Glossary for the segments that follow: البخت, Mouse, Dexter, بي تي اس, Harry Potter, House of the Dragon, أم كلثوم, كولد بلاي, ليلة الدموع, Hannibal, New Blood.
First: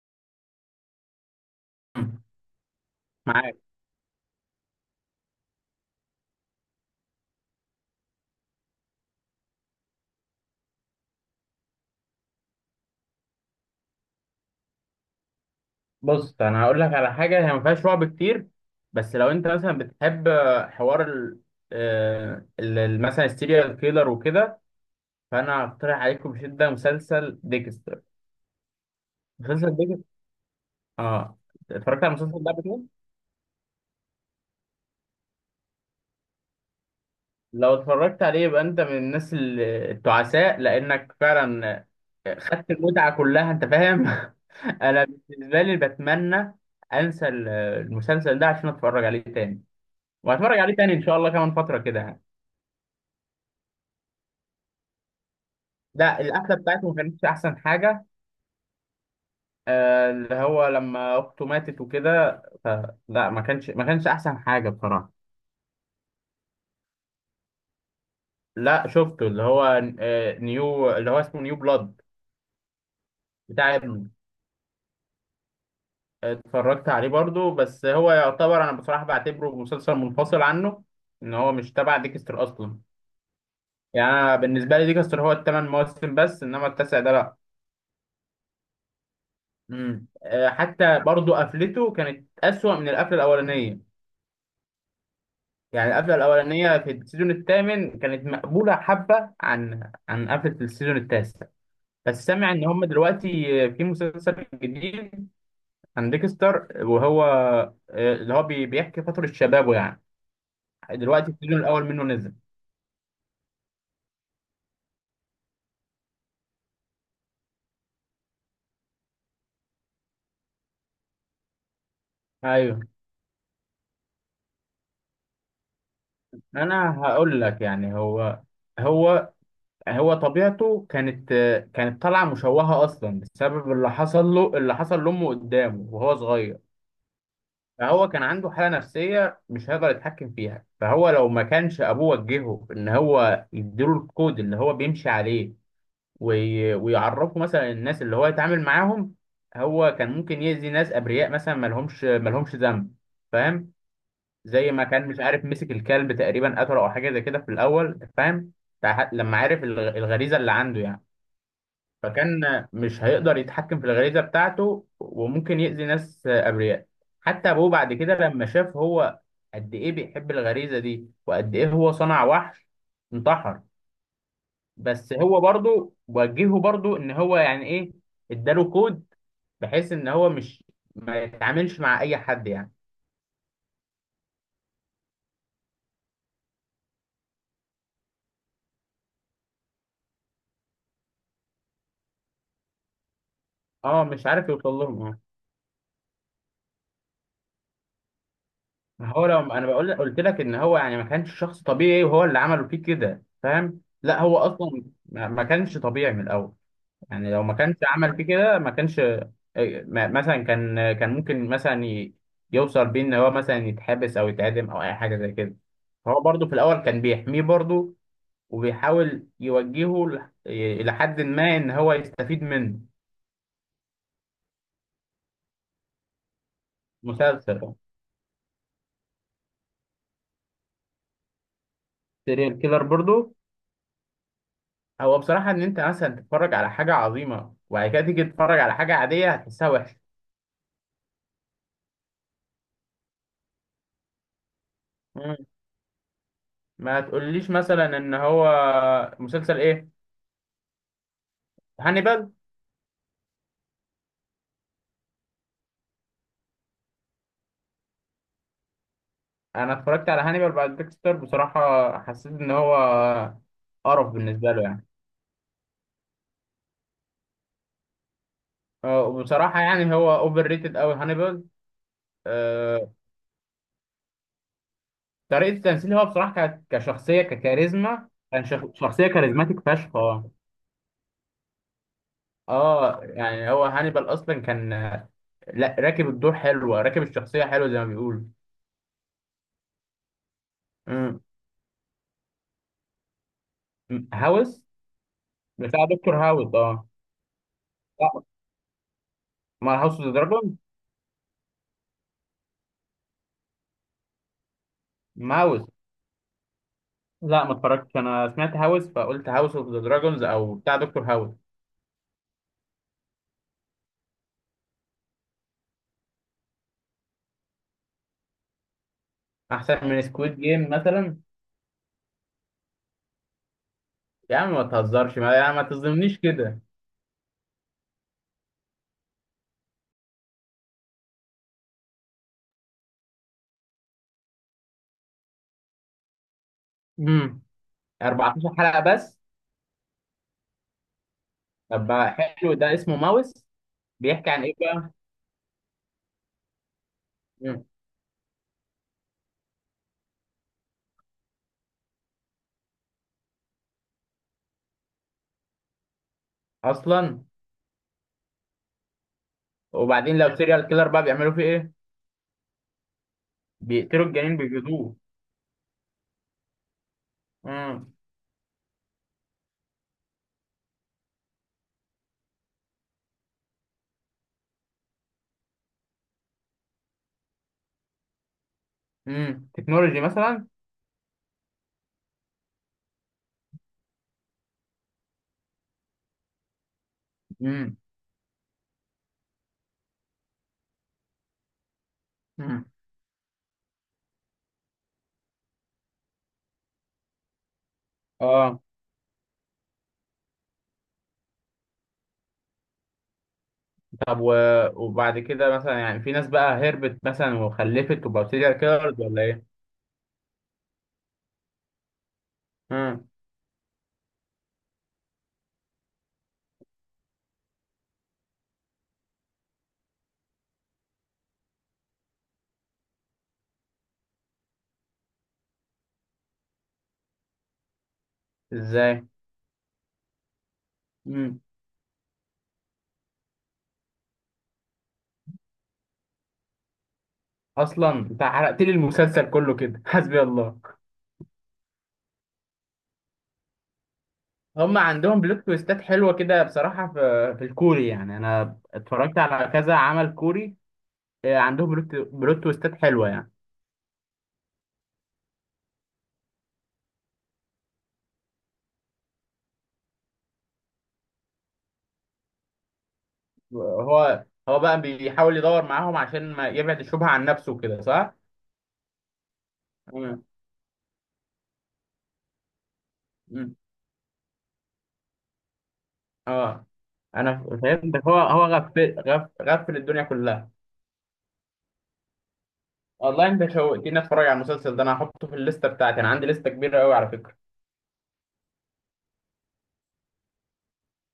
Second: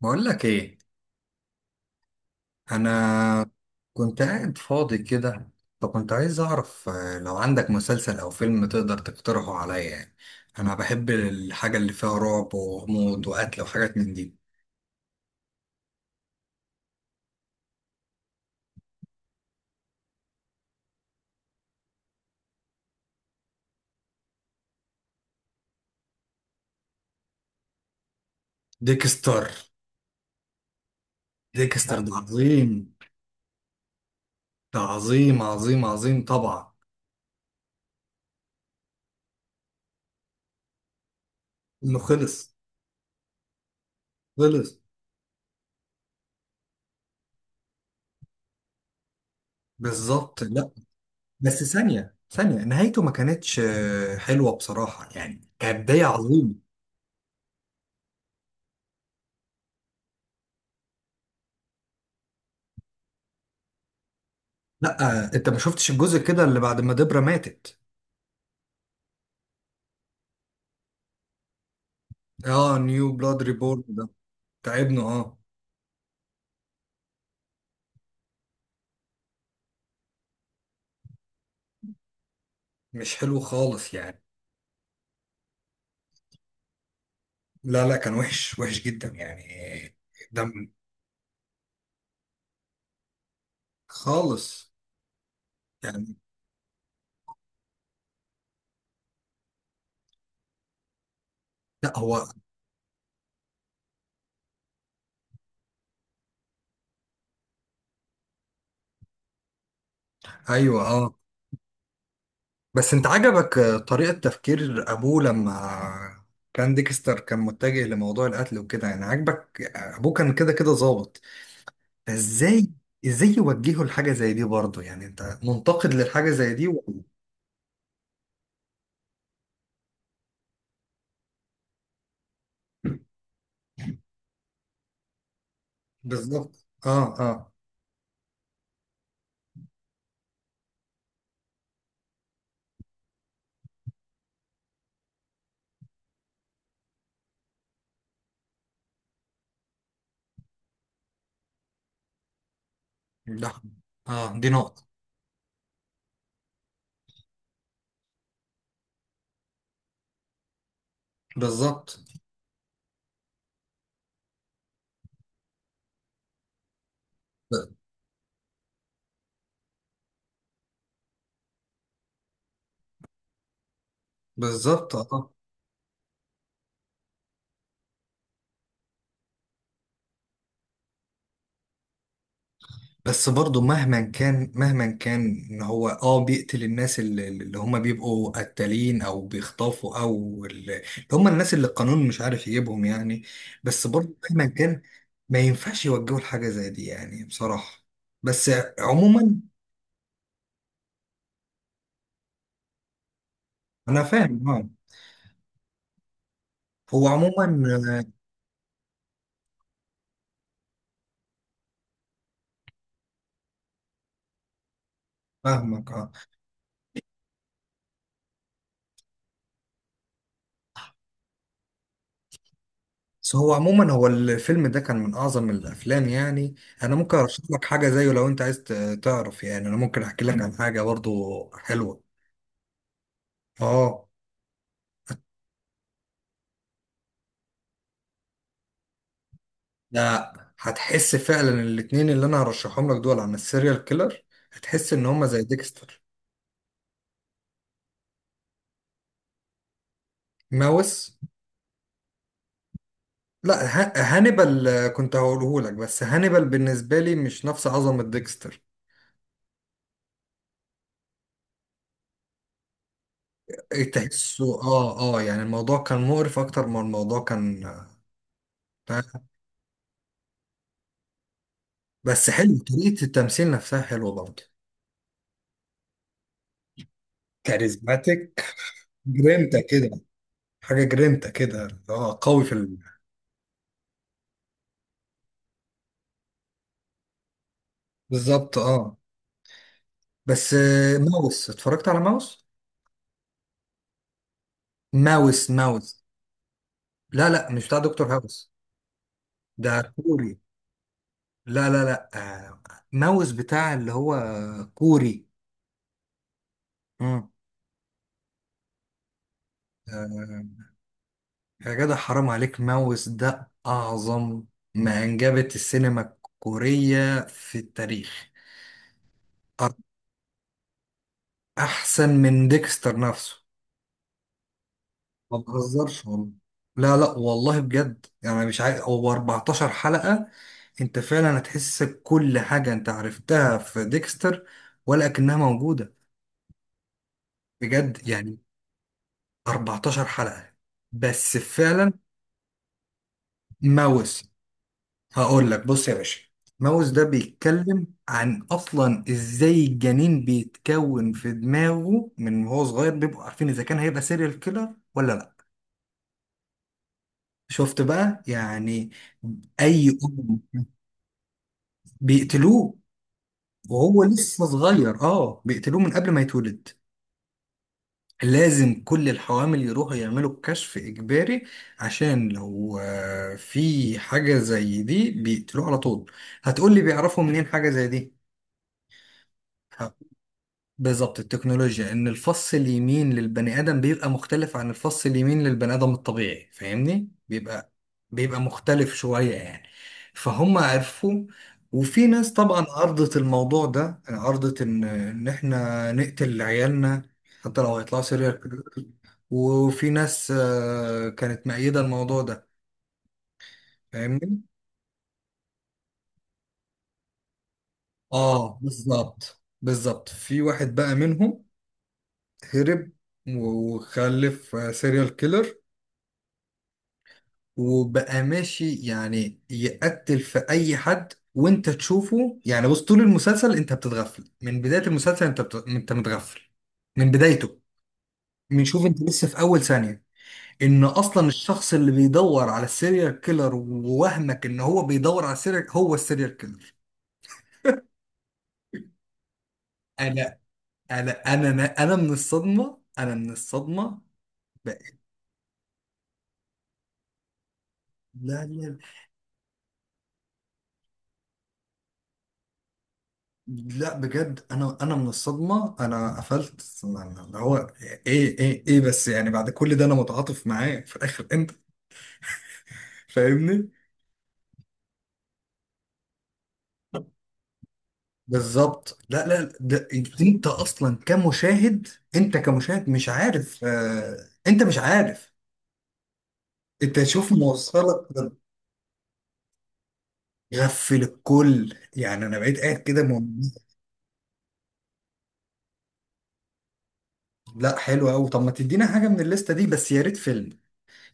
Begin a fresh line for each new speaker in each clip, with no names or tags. بقول لك ايه.
مم.
انا
معاك.
كنت قاعد فاضي كده، فكنت عايز اعرف لو عندك مسلسل او فيلم تقدر تقترحه عليا يعني. انا بحب الحاجه اللي فيها رعب وغموض وقتل وحاجات من دي.
بص انا هقول لك على حاجه هي ما فيهاش رعب كتير. بس لو انت مثلا بتحب حوار ال آه، ال- ال- مثلا السيريال كيلر وكده. فانا هقترح عليكم بشده مسلسل ديكستر.
ديكستر.
مسلسل ديكستر، اه.
ديكستر
اتفرجت
ده
على المسلسل ده قبل كده.
عظيم. ده عظيم عظيم عظيم طبعا.
لو اتفرجت عليه يبقى انت من الناس التعساء، لانك فعلا
انه خلص.
خدت المتعه كلها، انت فاهم.
خلص.
انا بالنسبه لي بتمنى انسى المسلسل ده عشان اتفرج عليه تاني.
بالظبط،
وهتفرج
لا.
عليه تاني ان شاء الله كمان
بس
فتره كده
ثانيه
يعني.
ثانيه، نهايته ما كانتش حلوه بصراحه، يعني كانت بدايه
لا القفله
عظيمه.
بتاعته ما كانتش احسن حاجه. اللي هو لما اخته ماتت وكده لا ما كانش احسن حاجه بصراحه.
لا، انت ما شفتش الجزء كده اللي بعد ما دبرة ماتت.
لا شفته اللي هو نيو، اللي هو اسمه نيو بلاد،
اه، نيو بلاد
بتاع
ريبورن ده.
ابنه.
تعبنا اه.
اتفرجت عليه برضو، بس هو يعتبر، انا بصراحه بعتبره مسلسل منفصل عنه. ان هو مش تبع ديكستر اصلا.
مش حلو خالص
يعني
يعني.
انا بالنسبه لي ديكستر هو الثمان مواسم بس، انما التاسع ده لا.
لا، لا، كان وحش وحش جدا يعني.
مم.
دم.
حتى برضو قفلته كانت اسوأ من القفله الاولانيه.
خالص
يعني القفله
يعني.
الاولانيه في السيزون الثامن كانت مقبوله حبه عن قفله السيزون التاسع.
لا،
بس
هو.
سامع ان هم دلوقتي في مسلسل جديد عن ديكستر، وهو اللي هو بيحكي فتره شبابه يعني.
ايوه، اه.
دلوقتي السيزون الاول منه نزل.
بس انت عجبك طريقة تفكير ابوه لما كان ديكستر كان متجه لموضوع القتل وكده، يعني عجبك ابوه كان كده كده ظابط. فازاي؟
ايوه.
ازاي يوجهه لحاجة زي دي برضه؟ يعني انت منتقد للحاجة زي دي
انا
و.
هقول لك، يعني هو هو طبيعته كانت كانت طالعه مشوهه اصلا بسبب اللي حصل له، اللي حصل لامه قدامه وهو صغير.
بالظبط، اه، اه.
فهو كان عنده حالة نفسية مش هيقدر يتحكم فيها. فهو لو ما كانش أبوه وجهه إن هو يديله الكود اللي هو بيمشي عليه ويعرفه مثلا الناس اللي هو يتعامل معاهم، هو كان ممكن يأذي ناس أبرياء مثلا مالهمش ذنب،
لا.
فاهم؟
اه، دي
زي ما
نقطة.
كان مش عارف مسك الكلب تقريبا قتله أو حاجة زي كده في الأول، فاهم؟ لما عرف الغريزة اللي عنده يعني،
بالظبط،
فكان مش هيقدر يتحكم في الغريزة بتاعته وممكن يأذي ناس أبرياء. حتى أبوه بعد كده لما شاف هو قد إيه بيحب الغريزة دي وقد إيه هو صنع وحش، انتحر.
بالظبط،
بس
اه.
هو برضو وجهه برضو إن هو، يعني إيه، إداله كود، بحيث إن هو مش، ما يتعاملش مع أي حد يعني.
بس برضه مهما كان مهما كان ان هو اه بيقتل الناس اللي هم بيبقوا قتالين او بيخطفوا او اللي هم الناس اللي القانون مش عارف يجيبهم يعني. بس
أه،
برضه
مش
مهما
عارف يوصل
كان
لهم، أه.
ما ينفعش يوجهوا لحاجة زي دي يعني بصراحة. بس.
ما هو
عموما.
لو أنا بقول، قلت لك إن هو يعني ما كانش شخص طبيعي وهو اللي عمله فيه كده، فاهم؟
انا
لا هو
فاهم اه.
أصلا ما كانش طبيعي من الأول.
هو
يعني لو
عموما.
ما كانش
آه،
عمل فيه كده ما كانش مثلا كان ممكن مثلا يوصل بيه ان هو مثلا يتحبس او يتعدم او اي حاجه زي كده.
فاهمك اه.
فهو برضه في الاول كان بيحميه برضه، وبيحاول يوجهه الى حد ما ان هو يستفيد منه.
بس هو عموما، هو الفيلم ده كان من اعظم الافلام يعني. انا ممكن ارشح لك
مسلسل.
حاجة زيه لو انت عايز تعرف، يعني انا ممكن احكي لك عن حاجة برضه حلوة.
سيريال كيلر برضه.
اه.
هو بصراحه، ان انت مثلا تتفرج على حاجه عظيمه وبعد كده تيجي تتفرج على حاجه عاديه، هتحسها وحشه.
ده هتحس فعلا الاتنين اللي انا هرشحهم لك دول عن السيريال كيلر، هتحس ان هما
مم.
زي ديكستر.
ما تقوليش مثلا ان هو مسلسل ايه.
ماوس.
هانيبال.
لا، هانيبال كنت هقوله لك، بس هانيبال بالنسبه لي مش نفس عظمه ديكستر.
انا اتفرجت على هانيبال بعد ديكستر، بصراحه حسيت ان هو قرف بالنسبه
تحسه
له يعني.
اه، اه، يعني الموضوع كان مقرف اكتر ما الموضوع كان. آه،
وبصراحه يعني هو اوفر ريتد قوي هانيبال.
بس حلو
آه،
طريقه التمثيل نفسها حلوه برضه.
طريقه التمثيل، هو بصراحه كشخصيه ككاريزما
كاريزماتيك.
كان شخصيه
جرينتا
كاريزماتيك
كده.
فشخ، اه.
حاجه جرينتا كده اه قوي في ال.
اه يعني هو هانيبال اصلا كان لا، راكب الدور حلوه، راكب الشخصيه حلوه زي ما بيقولوا.
بالظبط اه. بس
مم.
ماوس اتفرجت على ماوس.
هاوس؟
ماوس،
بتاع
ماوس.
دكتور هاوس؟ اه.
لا، لا، مش بتاع دكتور
لا،
هاوس.
ما
ده
هاوس اوف ذا
كوري. لا، لا، لا. آه، ماوس بتاع اللي هو كوري.
دراجون.
امم.
لا ما اتفرجتش، انا سمعت هاوس فقلت هاوس اوف ذا دراجونز او
آه،
بتاع دكتور هاوس.
يا جدع، حرام عليك، ماوس ده أعظم ما أنجبت السينما الكورية في التاريخ. أر-
احسن من سكويد جيم مثلا؟
أحسن من ديكستر نفسه.
يا عم ما تهزرش، ما،
ما
يا عم ما
بهزرش
تظلمنيش
والله.
كده.
لا، لا، والله بجد، يعني مش عارف هو 14 حلقة. أنت فعلا هتحس كل حاجة أنت عرفتها في ديكستر، ولكنها موجودة.
امم.
بجد يعني.
14 حلقة بس؟
14 حلقة بس
طب
فعلا.
بقى حلو، ده اسمه ماوس.
ماوس.
بيحكي عن ايه بقى؟
هقول لك، بص يا باشا. ماوس ده
مم.
بيتكلم عن اصلا ازاي الجنين بيتكون في دماغه، من وهو صغير بيبقوا عارفين اذا كان هيبقى سيريال كيلر ولا لا.
اصلا.
شفت بقى يعني. اي
وبعدين لو
ام.
سيريال كيلر بقى بيعملوا فيه ايه.
بيقتلوه. وهو
بيقتلوا الجنين،
لسه
بيجلدوه.
صغير اه، بيقتلوه من قبل ما يتولد.
امم.
لازم كل الحوامل يروحوا يعملوا الكشف إجباري، عشان لو في حاجة زي دي بيقتلوه على طول. هتقولي بيعرفوا منين حاجة زي دي؟
امم،
ه-
تكنولوجي مثلا.
بالظبط، التكنولوجيا إن الفص اليمين للبني آدم بيبقى مختلف عن الفص اليمين للبني آدم الطبيعي، فاهمني، بيبقى
امم.
بيبقى مختلف شوية يعني. فهم عرفوا. وفي ناس
امم.
طبعا عرضت الموضوع ده، عرضت إن إحنا نقتل عيالنا حتى لو هيطلعوا
اه.
سيريال. وفي ناس كانت مأيدة الموضوع ده.
طب و...
فاهمني؟
وبعد كده مثلا يعني في ناس بقى هربت مثلا وخلفت وبقوا سيريال
اه،
كيلرز
بالظبط،
ولا؟
بالظبط، في واحد بقى منهم هرب
ايه.
وخلف سيريال كيلر، وبقى ماشي يعني يقتل في اي حد. وانت تشوفه يعني، بص طول المسلسل انت بتتغفل، من بداية المسلسل انت انت متغفل من بدايته. بنشوف انت
ازاي؟
لسه في اول ثانية ان اصلا
امم.
الشخص اللي بيدور على السيريال كيلر ووهمك ان هو بيدور على السيريال هو السيريال كيلر.
اصلا انت حرقت لي المسلسل كله كده. حسبي
انا
الله.
انا انا انا أنا من الصدمه، انا من الصدمه. ب...
هم عندهم بلوت تويستات حلوه كده بصراحه في الكوري، يعني
لا،
انا
لا،
اتفرجت على كذا عمل كوري. عندهم بلوت تويستات حلوه يعني.
لا، بجد انا من الصدمه، انا قفلت يعني، اللي هو ايه، ايه، ايه، بس يعني بعد كل ده انا متعاطف معاه في الاخر، انت فاهمني؟
هو بقى بيحاول يدور معاهم عشان ما يبعد الشبهه عن نفسه كده، صح؟
بالظبط، لا، لا، ده
امم.
انت اصلا كمشاهد، انت كمشاهد مش
امم.
عارف، انت مش عارف.
اه.
انت شوف
انا فهمت،
موصلك
هو
ده.
هو غفل غفل الدنيا كلها.
غفل الكل، يعني انا بقيت قاعد كده
والله انت شوقتني اتفرج على المسلسل ده. انا هحطه في الليسته بتاعتي، انا عندي لسته كبيره قوي على فكره.
لا، حلو قوي. طب ما تدينا حاجه من الليسته دي، بس يا ريت فيلم،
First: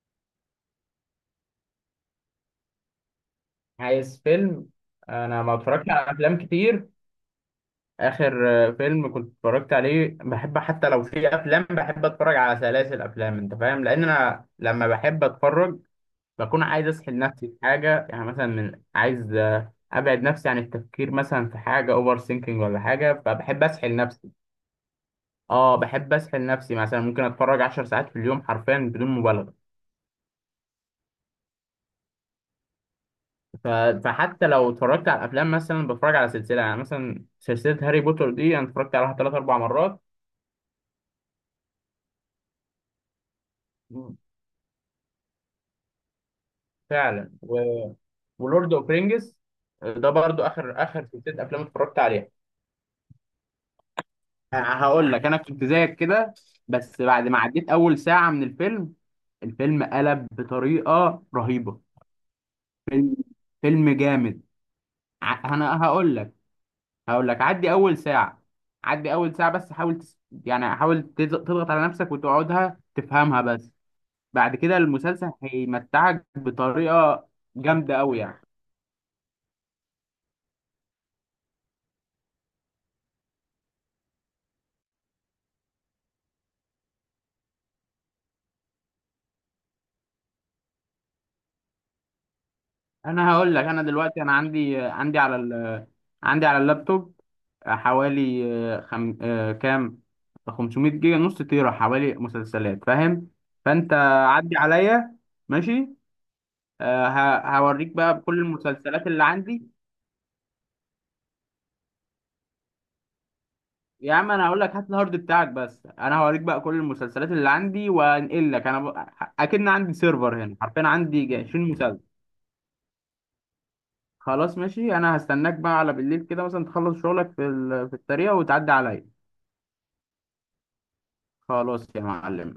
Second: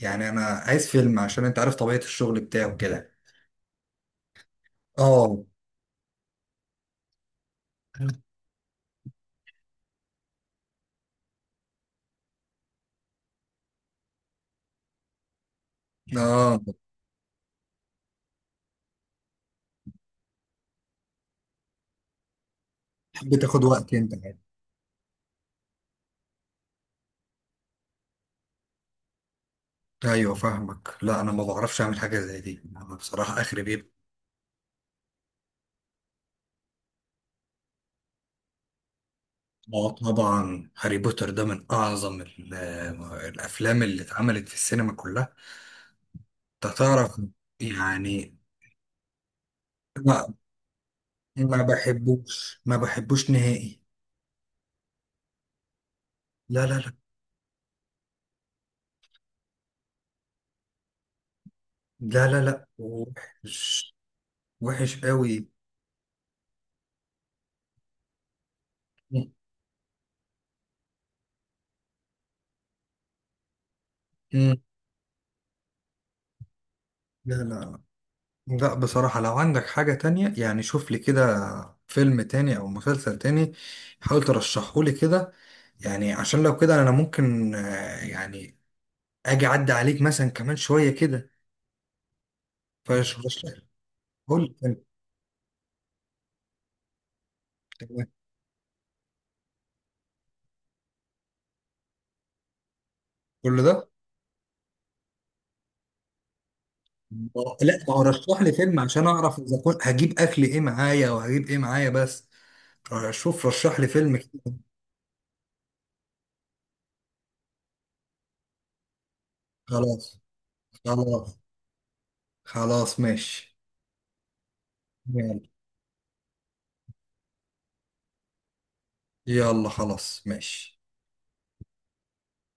يعني انا عايز فيلم عشان انت عارف طبيعة الشغل بتاعه كده.
عايز فيلم.
اه.
انا ما اتفرجتش على افلام كتير. اخر فيلم كنت اتفرجت عليه بحب، حتى لو في افلام بحب اتفرج على سلاسل افلام، انت فاهم، لان انا لما بحب اتفرج
اه.
بكون عايز اسحل نفسي في حاجه، يعني مثلا من عايز ابعد نفسي عن التفكير مثلا في حاجه اوفر ثينكينج ولا حاجه،
بتحب
فبحب
تاخد وقت
اسحل
انت
نفسي.
يعني.
اه، بحب اسحل نفسي، مثلا ممكن اتفرج 10 ساعات في اليوم حرفيا بدون مبالغه.
ايوه، فاهمك. لا، انا ما بعرفش اعمل حاجة زي دي، انا بصراحة اخري
ف-
بيبقى.
فحتى لو اتفرجت على الافلام مثلا بتفرج على سلسله، يعني مثلا سلسله هاري بوتر دي انا اتفرجت عليها ثلاث اربع
اه،
مرات.
طبعا هاري بوتر ده من اعظم الافلام اللي اتعملت في السينما كلها. انت تعرف
فعلا و...
يعني.
ولورد اوف رينجز ده
لا،
برضو اخر سلسله افلام
ما
اتفرجت عليها.
بحبوش، ما بحبوش نهائي.
هقول لك انا كنت زيك كده،
لا، لا، لا.
بس بعد ما عديت اول ساعه من الفيلم، الفيلم قلب بطريقه رهيبه.
لا، لا، لا.
فيلم
وحش.
جامد.
وحش قوي.
انا هقول لك، هقول لك عدي اول ساعه، عدي اول ساعه بس، حاول يعني حاول تضغط على نفسك وتقعدها تفهمها بس،
مم.
بعد كده المسلسل هيمتعك بطريقه
لا، لا.
جامده قوي يعني.
لا، بصراحة لو عندك حاجة تانية يعني، شوف لي كده فيلم تاني أو مسلسل تاني، حاول ترشحه لي كده. يعني عشان لو كده أنا ممكن يعني أجي أعدي عليك مثلا كمان شوية كده، فرشح
انا هقول
لي.
لك، انا دلوقتي انا
قول لي فيلم.
عندي على عندي على اللابتوب
تمام.
حوالي آه، خم... آه، كام، 500 جيجا، نص تيرا، حوالي مسلسلات فاهم.
كل ده؟
فانت عدي عليا. ماشي،
ما هو- لا،
هوريك
ما هو
بقى كل
رشح لي فيلم عشان
المسلسلات اللي
أعرف إذا
عندي.
كنت هجيب أكل إيه معايا وهجيب إيه معايا، بس شوف رشح لي
يا
فيلم
عم انا
كده.
هقول لك هات الهارد بتاعك بس، انا هوريك بقى كل المسلسلات اللي عندي وانقل لك. انا اكن عندي
خلاص.
سيرفر هنا، حرفيا عندي
خلاص.
20 مسلسل.
خلاص ماشي.
خلاص ماشي. انا
يلا.
هستناك بقى على بالليل كده مثلا تخلص شغلك في في الطريق وتعدي عليا.
يلا، خلاص ماشي.
خلاص يا معلم.